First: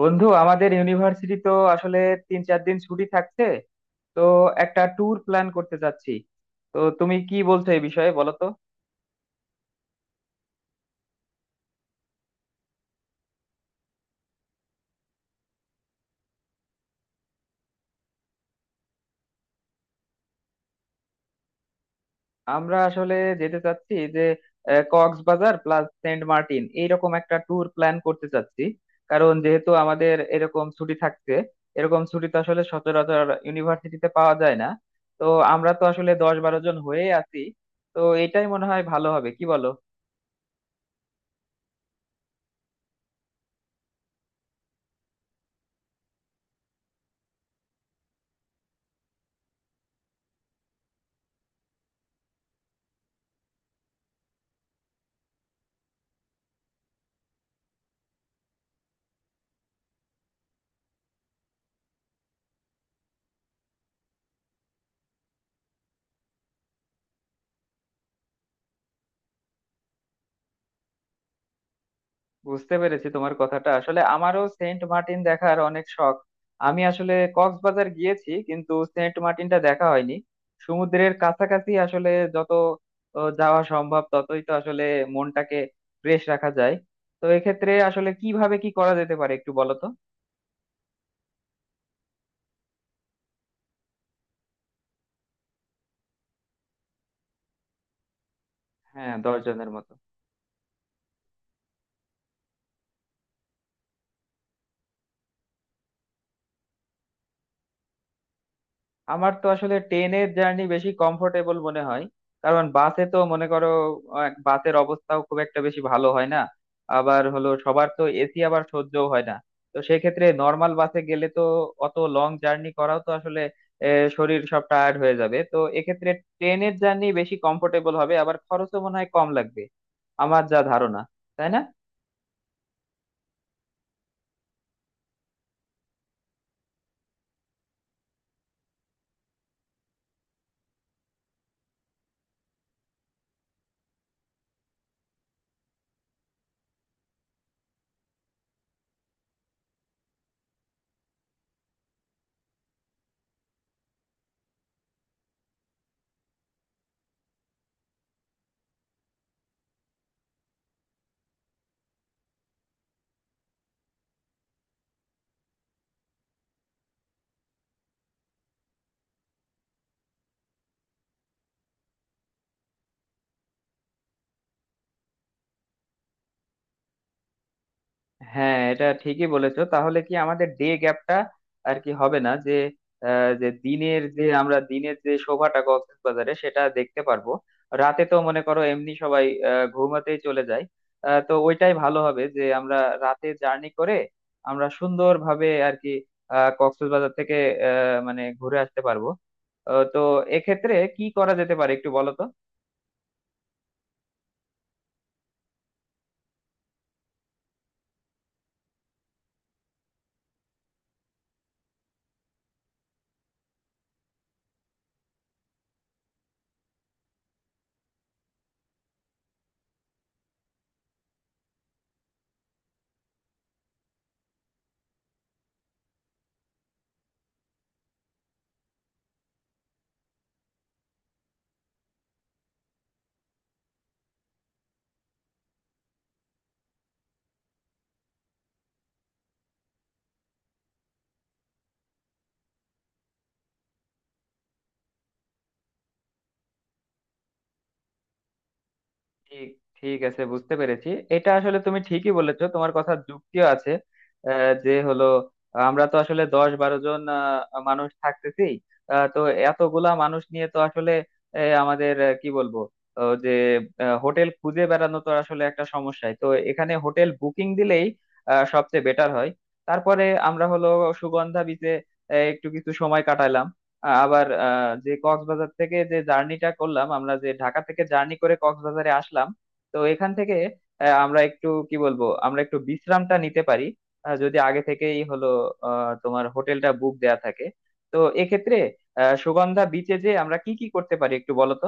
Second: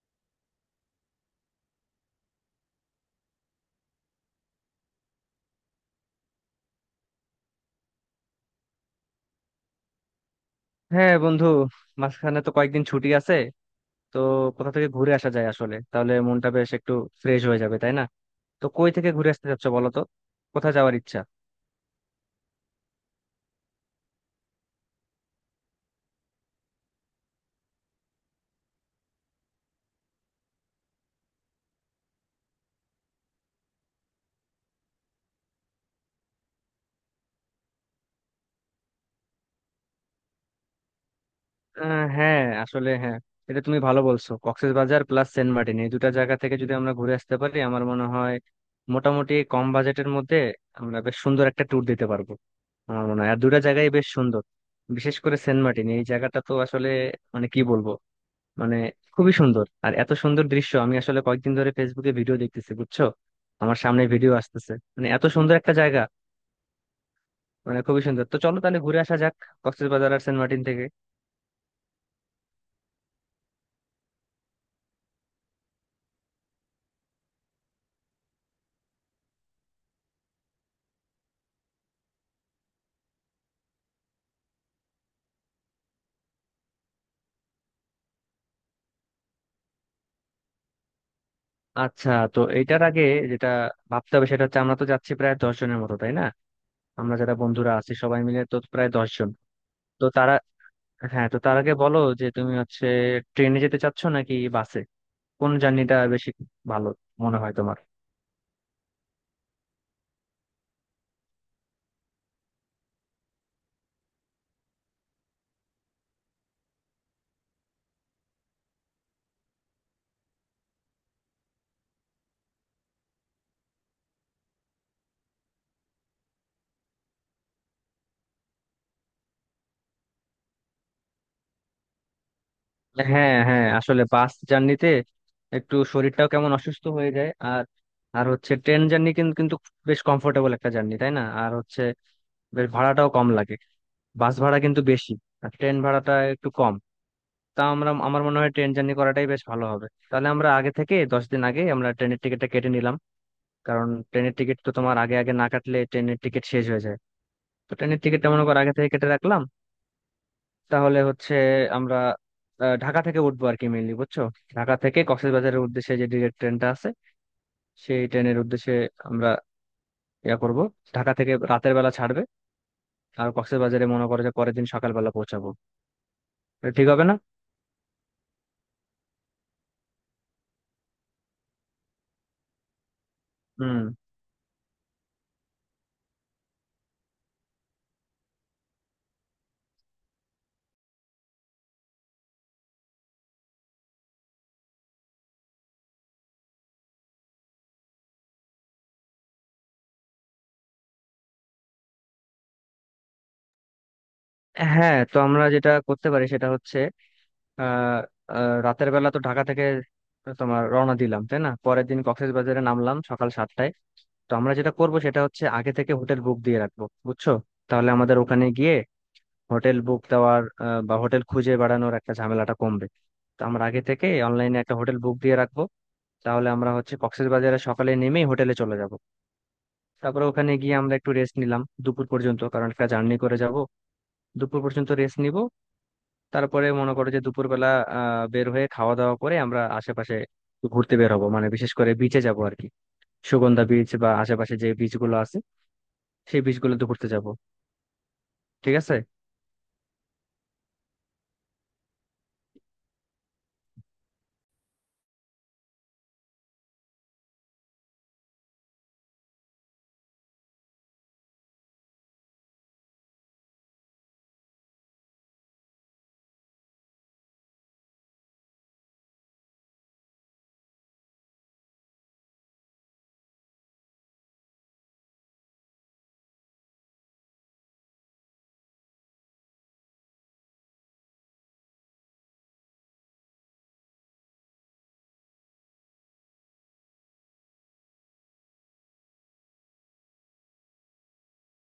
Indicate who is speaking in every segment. Speaker 1: বন্ধু, আমাদের ইউনিভার্সিটি তো আসলে তিন চার দিন ছুটি থাকছে। তো একটা ট্যুর প্ল্যান করতে চাচ্ছি। তো তুমি কি বলছো, এই বিষয়ে বলো তো।
Speaker 2: হ্যাঁ বন্ধু, মাঝখানে তো কয়েকদিন ছুটি আছে। তো কোথা থেকে ঘুরে আসা যায়, আসলে তাহলে মনটা বেশ একটু ফ্রেশ হয়ে যাবে, তাই না? তো কই থেকে ঘুরে আসতে চাচ্ছ বলো তো, কোথায় যাওয়ার ইচ্ছা?
Speaker 1: আমরা আসলে যেতে চাচ্ছি যে কক্সবাজার প্লাস সেন্ট মার্টিন, এইরকম একটা ট্যুর প্ল্যান করতে চাচ্ছি। কারণ যেহেতু আমাদের এরকম ছুটি থাকছে, এরকম ছুটি তো আসলে সচরাচর ইউনিভার্সিটিতে পাওয়া যায় না। তো আমরা তো আসলে দশ বারো জন হয়ে আছি। তো এটাই মনে হয় ভালো হবে, কি বলো?
Speaker 2: হ্যাঁ আসলে, হ্যাঁ এটা তুমি ভালো বলছো। কক্সবাজার প্লাস সেন্ট মার্টিন, এই দুটা জায়গা থেকে যদি আমরা ঘুরে আসতে পারি আমার মনে হয় মোটামুটি কম বাজেটের মধ্যে আমরা বেশ সুন্দর একটা ট্যুর দিতে পারবো। আমার মনে হয় আর দুটা জায়গায় বেশ সুন্দর। বিশেষ করে সেন্ট মার্টিন এই জায়গাটা তো আসলে, মানে কি বলবো, মানে খুবই সুন্দর। আর এত সুন্দর দৃশ্য আমি আসলে কয়েকদিন ধরে ফেসবুকে ভিডিও দেখতেছি বুঝছো, আমার সামনে ভিডিও আসতেছে। মানে এত সুন্দর একটা জায়গা, মানে খুবই সুন্দর। তো চলো তাহলে ঘুরে আসা যাক কক্সবাজার আর সেন্ট মার্টিন থেকে।
Speaker 1: বুঝতে পেরেছি তোমার কথাটা। আসলে আমারও সেন্ট মার্টিন দেখার অনেক শখ। আমি আসলে কক্সবাজার গিয়েছি, কিন্তু সেন্ট মার্টিনটা দেখা হয়নি। সমুদ্রের কাছাকাছি আসলে যত যাওয়া সম্ভব, ততই তো আসলে মনটাকে ফ্রেশ রাখা যায়। তো এক্ষেত্রে আসলে কিভাবে কি করা যেতে পারে, একটু বলো তো।
Speaker 2: আচ্ছা, তো এইটার আগে যেটা ভাবতে হবে সেটা হচ্ছে আমরা তো যাচ্ছি প্রায় 10 জনের মতো, তাই না? আমরা যারা বন্ধুরা আছি সবাই মিলে তো প্রায় দশ
Speaker 1: হ্যাঁ,
Speaker 2: জন
Speaker 1: দশ জনের মতো।
Speaker 2: তো তারা, হ্যাঁ তো তার আগে বলো যে তুমি হচ্ছে ট্রেনে যেতে চাচ্ছ নাকি বাসে, কোন জার্নিটা বেশি ভালো মনে হয় তোমার?
Speaker 1: আমার তো আসলে ট্রেনের জার্নি বেশি কমফোর্টেবল মনে হয়। কারণ বাসে তো মনে করো, বাসের অবস্থাও খুব একটা বেশি ভালো হয় না। আবার হলো সবার তো এসি আবার সহ্যও হয় না। তো সেক্ষেত্রে নর্মাল বাসে গেলে তো অত লং জার্নি করাও তো আসলে শরীর সব টায়ার্ড হয়ে যাবে। তো এক্ষেত্রে ট্রেনের জার্নি বেশি কমফোর্টেবল হবে, আবার খরচও মনে হয় কম লাগবে, আমার যা ধারণা। তাই না?
Speaker 2: হ্যাঁ হ্যাঁ, আসলে বাস জার্নিতে একটু শরীরটাও কেমন অসুস্থ হয়ে যায়। আর, আর হচ্ছে ট্রেন জার্নি কিন্তু কিন্তু বেশ কমফোর্টেবল একটা জার্নি, তাই না? আর হচ্ছে বেশ ভাড়াটাও কম লাগে। বাস ভাড়া কিন্তু বেশি, আর ট্রেন ভাড়াটা একটু কম। তা আমরা, আমার মনে হয় ট্রেন জার্নি করাটাই বেশ ভালো হবে। তাহলে আমরা আগে থেকে 10 দিন আগে আমরা ট্রেনের টিকিটটা কেটে নিলাম। কারণ ট্রেনের টিকিট তো তোমার আগে আগে না কাটলে ট্রেনের টিকিট শেষ হয়ে যায়। তো ট্রেনের টিকিটটা মনে করো আগে থেকে কেটে রাখলাম। তাহলে হচ্ছে আমরা ঢাকা থেকে উঠবো আর কি, মেইনলি বুঝছো, ঢাকা থেকে কক্সবাজারের উদ্দেশ্যে যে ডিরেক্ট ট্রেনটা আছে সেই ট্রেনের উদ্দেশ্যে আমরা ইয়া করব। ঢাকা থেকে রাতের বেলা ছাড়বে আর কক্সবাজারে মনে করো যে পরের দিন সকালবেলা পৌঁছাবো। এটা ঠিক হবে না?
Speaker 1: হ্যাঁ, এটা ঠিকই বলেছো। তাহলে কি আমাদের ডে গ্যাপটা আর কি হবে না যে যে
Speaker 2: হুম।
Speaker 1: দিনের যে শোভাটা কক্সবাজারে, সেটা দেখতে পারবো। রাতে তো মনে করো এমনি সবাই ঘুমাতেই চলে যায়। তো ওইটাই ভালো হবে যে আমরা রাতে জার্নি করে আমরা সুন্দরভাবে আর কি কক্সবাজার থেকে মানে ঘুরে আসতে পারবো। তো এক্ষেত্রে কি করা যেতে পারে, একটু বলো তো।
Speaker 2: হ্যাঁ, তো আমরা যেটা করতে পারি সেটা হচ্ছে আহ আহ, রাতের বেলা তো ঢাকা থেকে তোমার রওনা দিলাম, তাই না? পরের দিন কক্সবাজারে নামলাম সকাল 7টায়। তো আমরা যেটা করব সেটা হচ্ছে আগে থেকে হোটেল বুক দিয়ে রাখবো বুঝছো। তাহলে আমাদের ওখানে গিয়ে হোটেল বুক দেওয়ার বা হোটেল খুঁজে বেড়ানোর একটা ঝামেলাটা কমবে। তো আমরা আগে থেকে অনলাইনে একটা হোটেল বুক দিয়ে রাখবো। তাহলে আমরা হচ্ছে কক্সবাজারে সকালে নেমেই হোটেলে চলে যাব। তারপরে ওখানে গিয়ে আমরা একটু রেস্ট নিলাম দুপুর পর্যন্ত, কারণ একটা জার্নি করে যাব। দুপুর পর্যন্ত রেস্ট নিব। তারপরে মনে করো যে দুপুরবেলা বের হয়ে খাওয়া দাওয়া করে আমরা আশেপাশে একটু ঘুরতে বের হবো, মানে বিশেষ করে বিচে যাব আর কি। সুগন্ধা বিচ বা আশেপাশে যে বিচ গুলো আছে সেই বিচ গুলোতে ঘুরতে যাব। ঠিক আছে।
Speaker 1: ঠিক ঠিক আছে, বুঝতে পেরেছি। এটা আসলে তুমি ঠিকই বলেছো, তোমার কথার যুক্তিও আছে। যে হলো, আমরা তো আসলে দশ বারো জন মানুষ থাকতেছি। তো এতগুলা মানুষ নিয়ে তো আসলে আমাদের কি বলবো, যে হোটেল খুঁজে বেড়ানো তো আসলে একটা সমস্যাই। তো এখানে হোটেল বুকিং দিলেই সবচেয়ে বেটার হয়। তারপরে আমরা হলো সুগন্ধা বিচে একটু কিছু সময় কাটালাম। আবার যে কক্সবাজার থেকে যে জার্নিটা করলাম, আমরা যে ঢাকা থেকে জার্নি করে কক্সবাজারে আসলাম, তো এখান থেকে আমরা একটু কি বলবো, আমরা একটু বিশ্রামটা নিতে পারি যদি আগে থেকেই হলো তোমার হোটেলটা বুক দেয়া থাকে। তো এক্ষেত্রে সুগন্ধা বিচে যে আমরা কি কি করতে পারি, একটু বলো তো।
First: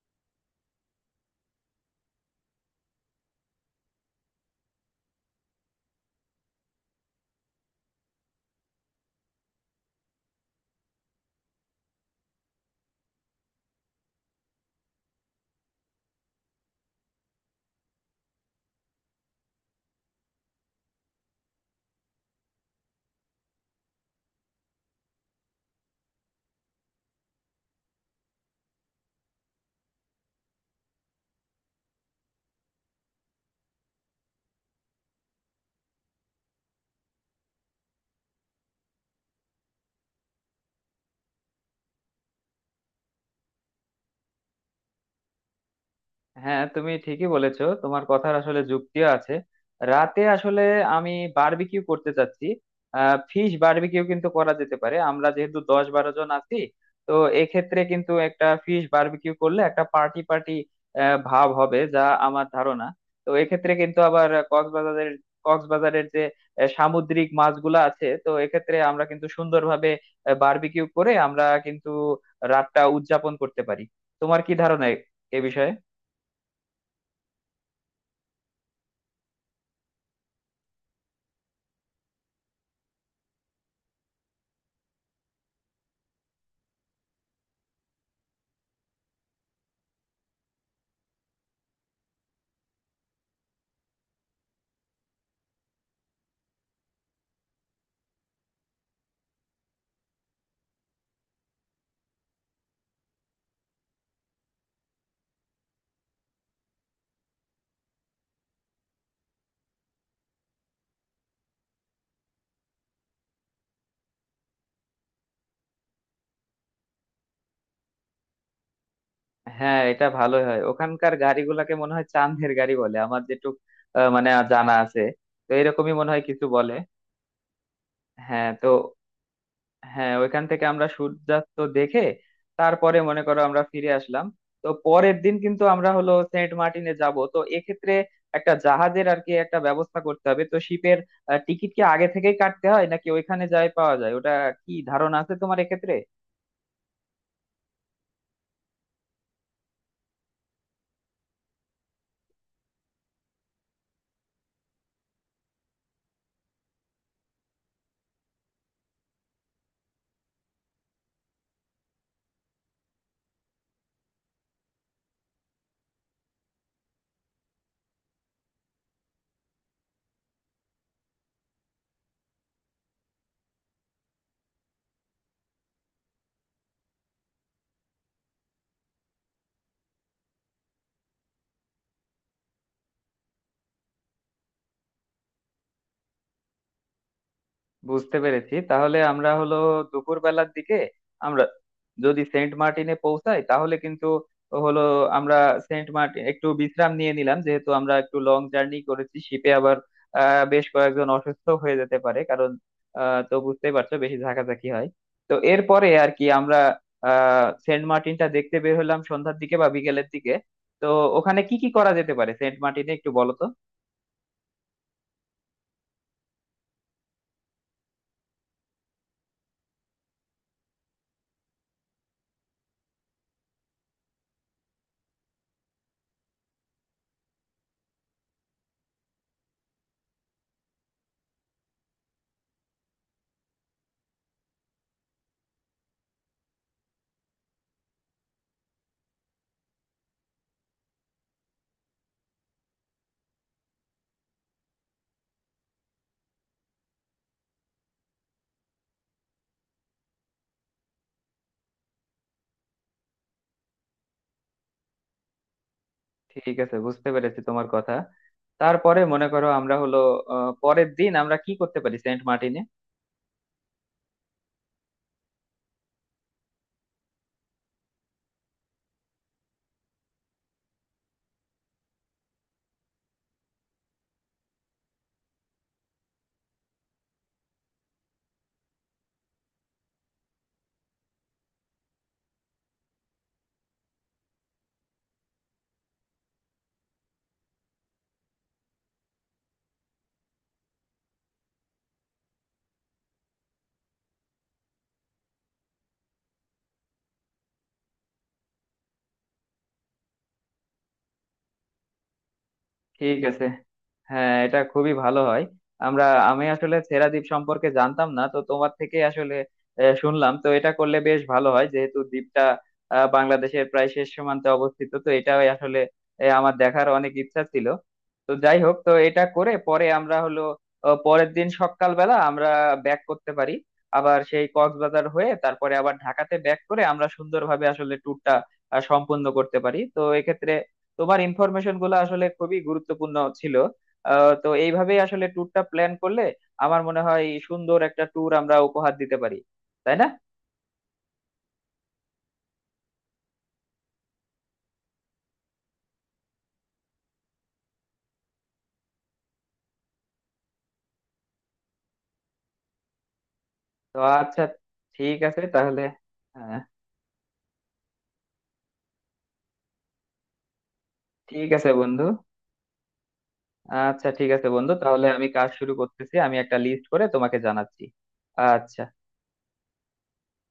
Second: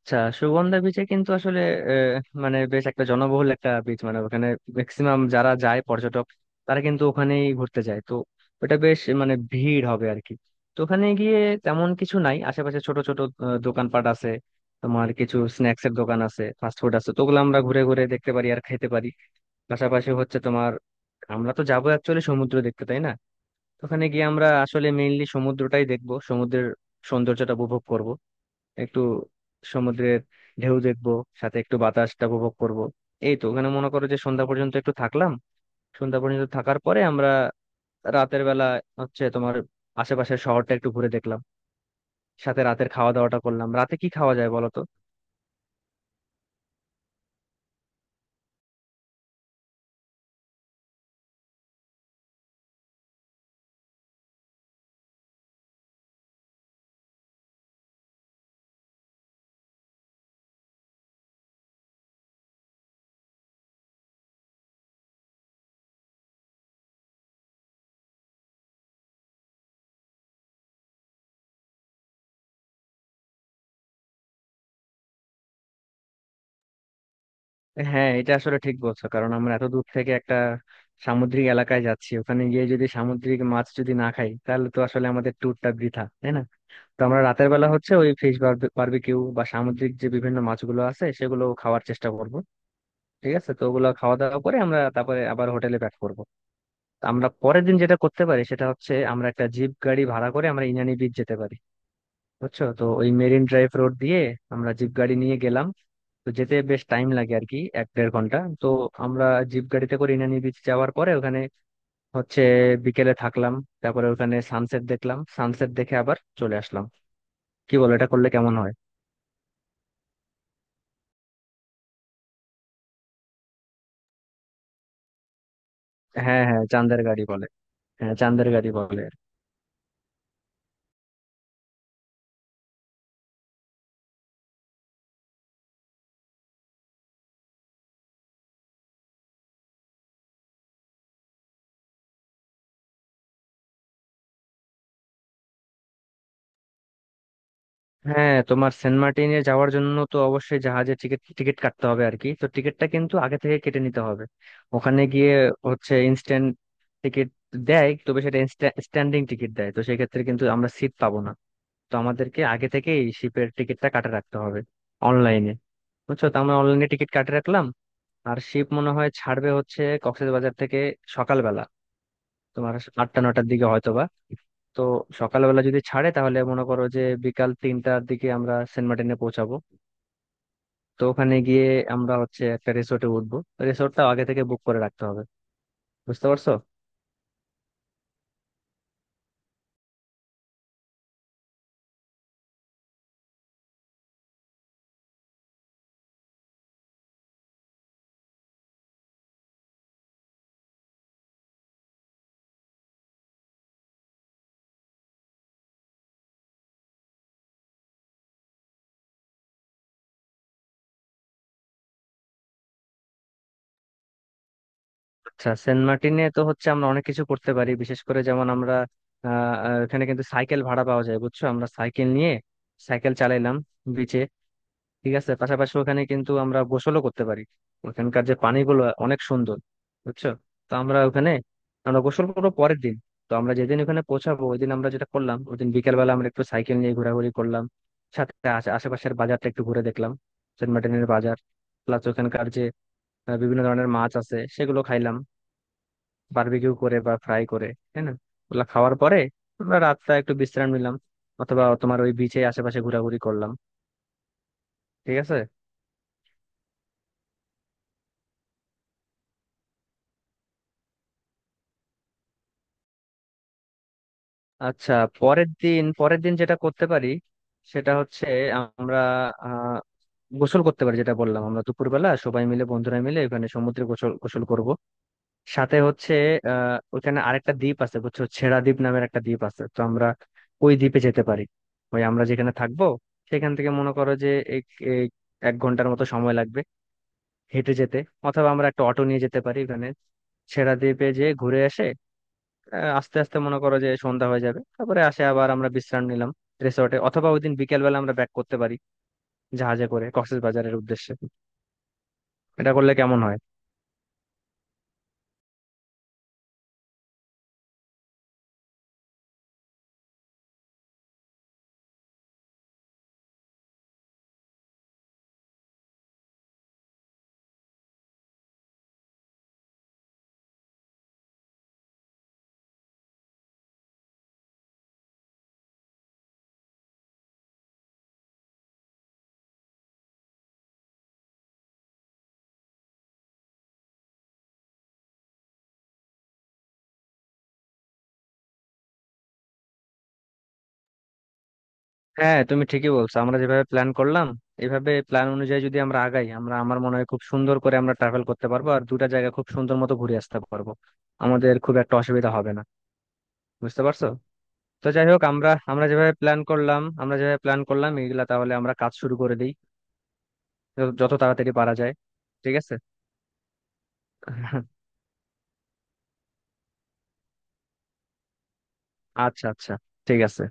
Speaker 2: আচ্ছা, সুগন্ধা বিচে কিন্তু আসলে আহ, মানে বেশ একটা জনবহুল একটা বিচ। মানে ওখানে ম্যাক্সিমাম যারা যায় পর্যটক তারা কিন্তু ওখানেই ঘুরতে যায়। তো ওটা বেশ, মানে ভিড় হবে আর কি। তো ওখানে গিয়ে তেমন কিছু নাই, আশেপাশে ছোট ছোট দোকানপাট আছে। তোমার কিছু স্ন্যাক্স এর দোকান আছে, ফাস্ট ফুড আছে। তো ওগুলো আমরা ঘুরে ঘুরে দেখতে পারি আর খেতে পারি। পাশাপাশি হচ্ছে তোমার, আমরা তো যাবো অ্যাকচুয়ালি সমুদ্র দেখতে তাই না? তো ওখানে গিয়ে আমরা আসলে মেইনলি সমুদ্রটাই দেখবো, সমুদ্রের সৌন্দর্যটা উপভোগ করব। একটু সমুদ্রের ঢেউ দেখবো, সাথে একটু বাতাসটা উপভোগ করব। এই তো, ওখানে মনে করো যে সন্ধ্যা পর্যন্ত একটু থাকলাম। সন্ধ্যা পর্যন্ত থাকার পরে আমরা রাতের বেলা হচ্ছে তোমার আশেপাশের শহরটা একটু ঘুরে দেখলাম, সাথে রাতের খাওয়া দাওয়াটা করলাম। রাতে কি খাওয়া যায় বলো তো?
Speaker 1: হ্যাঁ, তুমি ঠিকই বলেছো, তোমার কথার আসলে যুক্তিও আছে। রাতে আসলে আমি বারবিকিউ করতে চাচ্ছি। ফিশ বারবিকিউ কিন্তু করা যেতে পারে। আমরা যেহেতু দশ বারো জন আছি, তো এক্ষেত্রে কিন্তু একটা ফিশ বারবিকিউ করলে একটা পার্টি পার্টি ভাব হবে, যা আমার ধারণা। তো এক্ষেত্রে কিন্তু আবার কক্সবাজারের কক্সবাজারের যে সামুদ্রিক মাছগুলো আছে, তো এক্ষেত্রে আমরা কিন্তু সুন্দরভাবে বারবিকিউ করে আমরা কিন্তু রাতটা উদযাপন করতে পারি। তোমার কি ধারণা এ এ বিষয়ে?
Speaker 2: হ্যাঁ, এটা আসলে ঠিক বলছো। কারণ আমরা এত দূর থেকে একটা সামুদ্রিক এলাকায় যাচ্ছি, ওখানে গিয়ে যদি সামুদ্রিক মাছ যদি না খাই তাহলে তো আসলে আমাদের ট্যুরটা বৃথা, তাই না? তো আমরা রাতের বেলা হচ্ছে ওই ফিশ বারবিকিউ বা সামুদ্রিক যে বিভিন্ন মাছগুলো আছে সেগুলো খাওয়ার চেষ্টা করব। ঠিক আছে। তো ওগুলা খাওয়া দাওয়া করে আমরা তারপরে আবার হোটেলে ব্যাক করবো। তো আমরা পরের দিন যেটা করতে পারি সেটা হচ্ছে আমরা একটা জিপ গাড়ি ভাড়া করে আমরা ইনানি বিচ যেতে পারি বুঝছো। তো ওই মেরিন ড্রাইভ রোড দিয়ে আমরা জিপ গাড়ি নিয়ে গেলাম। তো যেতে বেশ টাইম লাগে আর কি, এক দেড় ঘন্টা। তো আমরা জিপ গাড়িতে করে ইনানি বিচ যাওয়ার পরে ওখানে হচ্ছে বিকেলে থাকলাম। তারপরে ওখানে সানসেট দেখলাম, সানসেট দেখে আবার চলে আসলাম। কি বলো, এটা করলে কেমন হয়?
Speaker 1: হ্যাঁ, এটা ভালোই হয়। ওখানকার গাড়িগুলোকে মনে হয় চান্দের গাড়ি বলে, আমার যেটুক মানে জানা আছে। তো এরকমই মনে হয়
Speaker 2: হ্যাঁ
Speaker 1: কিছু
Speaker 2: হ্যাঁ,
Speaker 1: বলে।
Speaker 2: চান্দের গাড়ি বলে। হ্যাঁ চান্দের
Speaker 1: হ্যাঁ
Speaker 2: গাড়ি
Speaker 1: তো
Speaker 2: বলে।
Speaker 1: হ্যাঁ, ওইখান থেকে আমরা সূর্যাস্ত দেখে তারপরে মনে করো আমরা ফিরে আসলাম। তো পরের দিন কিন্তু আমরা হলো সেন্ট মার্টিনে যাব। তো এক্ষেত্রে একটা জাহাজের আর কি একটা ব্যবস্থা করতে হবে। তো শিপের টিকিট কি আগে থেকেই কাটতে হয় নাকি ওইখানে যাই পাওয়া যায়, ওটা কি ধারণা আছে তোমার এক্ষেত্রে?
Speaker 2: হ্যাঁ, তোমার সেন্ট মার্টিনে যাওয়ার জন্য তো অবশ্যই জাহাজে টিকিট টিকিট কাটতে হবে আর কি। তো টিকিটটা কিন্তু আগে থেকে কেটে নিতে হবে। ওখানে গিয়ে হচ্ছে ইনস্ট্যান্ট টিকিট দেয়, তবে সেটা স্ট্যান্ডিং টিকিট দেয়। তো সেক্ষেত্রে কিন্তু আমরা সিট পাবো না। তো আমাদেরকে আগে থেকেই শিপের টিকিটটা কাটে রাখতে হবে অনলাইনে বুঝছো। তো আমরা অনলাইনে টিকিট কাটে রাখলাম। আর শিপ মনে হয় ছাড়বে হচ্ছে কক্সবাজার থেকে সকালবেলা, তোমার আটটা নটার দিকে হয়তোবা। তো সকালবেলা যদি ছাড়ে তাহলে মনে করো যে বিকাল 3টার দিকে আমরা সেন্ট মার্টিনে পৌঁছাবো। তো ওখানে গিয়ে আমরা হচ্ছে একটা রিসোর্টে উঠবো। রিসোর্টটাও আগে থেকে বুক করে রাখতে হবে, বুঝতে পারছো?
Speaker 1: বুঝতে পেরেছি। তাহলে আমরা হলো দুপুর বেলার দিকে আমরা যদি সেন্ট মার্টিনে পৌঁছাই, তাহলে কিন্তু হলো আমরা সেন্ট মার্টিন একটু বিশ্রাম নিয়ে নিলাম, যেহেতু আমরা একটু লং জার্নি করেছি শিপে। আবার বেশ কয়েকজন অসুস্থ হয়ে যেতে পারে, কারণ তো বুঝতেই পারছো বেশি ঝাঁকাঝাঁকি হয়। তো এরপরে আর কি আমরা সেন্ট মার্টিনটা দেখতে বের হলাম সন্ধ্যার দিকে বা বিকেলের দিকে। তো ওখানে কি কি করা যেতে পারে সেন্ট মার্টিনে, একটু বলো তো।
Speaker 2: আচ্ছা, সেন্ট মার্টিনে তো হচ্ছে আমরা অনেক কিছু করতে পারি, বিশেষ করে যেমন আমরা আহ আহ, এখানে কিন্তু সাইকেল ভাড়া পাওয়া যায় বুঝছো। আমরা সাইকেল নিয়ে সাইকেল চালাইলাম বিচে। ঠিক আছে। পাশাপাশি ওখানে কিন্তু আমরা গোসলও করতে পারি। ওখানকার যে পানিগুলো অনেক সুন্দর বুঝছো। তো আমরা ওখানে আমরা গোসল করবো পরের দিন। তো আমরা যেদিন ওখানে পৌঁছাবো ওই দিন আমরা যেটা করলাম, ওই দিন বিকেলবেলা আমরা একটু সাইকেল নিয়ে ঘোরাঘুরি করলাম। সাথে আশেপাশের বাজারটা একটু ঘুরে দেখলাম, সেন্ট মার্টিনের বাজার। প্লাস ওখানকার যে বিভিন্ন ধরনের মাছ আছে সেগুলো খাইলাম, বারবিকিউ করে বা ফ্রাই করে, তাই না? ওগুলো খাওয়ার পরে আমরা রাতটা একটু বিশ্রাম নিলাম, অথবা তোমার ওই বিচে আশেপাশে ঘোরাঘুরি করলাম। ঠিক আছে।
Speaker 1: ঠিক আছে, বুঝতে পেরেছি তোমার কথা। তারপরে মনে করো আমরা হলো পরের দিন আমরা কি করতে পারি সেন্ট মার্টিনে?
Speaker 2: আচ্ছা, পরের দিন যেটা করতে পারি সেটা হচ্ছে আমরা আহ গোসল করতে পারি, যেটা বললাম আমরা দুপুরবেলা সবাই মিলে বন্ধুরা মিলে ওখানে সমুদ্রে গোসল গোসল করব। সাথে হচ্ছে ওখানে আরেকটা দ্বীপ আছে বুঝছো, ছেড়া দ্বীপ নামের একটা দ্বীপ আছে। তো আমরা ওই দ্বীপে যেতে পারি। ওই আমরা যেখানে থাকবো সেখান থেকে মনে করো যে এক এক 1 ঘন্টার মতো সময় লাগবে হেঁটে যেতে, অথবা আমরা একটা অটো নিয়ে যেতে পারি ওখানে ছেড়া দ্বীপে যে ঘুরে আসে। আস্তে আস্তে মনে করো যে সন্ধ্যা হয়ে যাবে, তারপরে আসে আবার আমরা বিশ্রাম নিলাম রিসোর্টে। অথবা ওই দিন বিকেল বেলা আমরা ব্যাক করতে পারি জাহাজে করে কক্সবাজারের উদ্দেশ্যে। এটা করলে
Speaker 1: ঠিক
Speaker 2: কেমন হয়?
Speaker 1: আছে, হ্যাঁ এটা খুবই ভালো হয়। আমরা, আমি আসলে সেরাদ্বীপ সম্পর্কে জানতাম না, তো তোমার থেকে আসলে শুনলাম। তো এটা করলে বেশ ভালো হয়, যেহেতু দ্বীপটা বাংলাদেশের প্রায় শেষ সীমান্তে অবস্থিত। তো এটাই আসলে আমার দেখার অনেক ইচ্ছা ছিল। তো যাই হোক, তো এটা করে পরে আমরা হলো পরের দিন সকালবেলা আমরা ব্যাক করতে পারি আবার সেই কক্সবাজার হয়ে, তারপরে আবার ঢাকাতে ব্যাক করে আমরা সুন্দরভাবে আসলে ট্যুরটা সম্পূর্ণ করতে পারি। তো এক্ষেত্রে তোমার ইনফরমেশন গুলো আসলে খুবই গুরুত্বপূর্ণ ছিল। তো এইভাবেই আসলে ট্যুরটা প্ল্যান করলে আমার মনে হয় সুন্দর একটা ট্যুর আমরা উপহার দিতে পারি। তাই না?
Speaker 2: হ্যাঁ তুমি ঠিকই বলছো। আমরা যেভাবে প্ল্যান করলাম, এভাবে প্ল্যান অনুযায়ী যদি আমরা আগাই আমরা, আমার মনে হয় খুব সুন্দর করে আমরা ট্রাভেল করতে পারবো আর দুটা জায়গা খুব সুন্দর মতো ঘুরে আসতে পারবো। আমাদের খুব একটা অসুবিধা হবে না, বুঝতে
Speaker 1: তো
Speaker 2: পারছো?
Speaker 1: আচ্ছা।
Speaker 2: তো যাই
Speaker 1: ঠিক
Speaker 2: হোক,
Speaker 1: আছে
Speaker 2: আমরা
Speaker 1: তাহলে।
Speaker 2: আমরা যেভাবে প্ল্যান
Speaker 1: হ্যাঁ,
Speaker 2: করলাম এইগুলা, তাহলে আমরা কাজ শুরু করে দিই। যত যত
Speaker 1: ঠিক
Speaker 2: তাড়াতাড়ি
Speaker 1: আছে
Speaker 2: পারা যায়।
Speaker 1: বন্ধু।
Speaker 2: ঠিক আছে।
Speaker 1: আচ্ছা ঠিক আছে বন্ধু, তাহলে আমি কাজ শুরু করতেছি। আমি একটা লিস্ট করে তোমাকে জানাচ্ছি। আচ্ছা।
Speaker 2: আচ্ছা আচ্ছা, ঠিক আছে।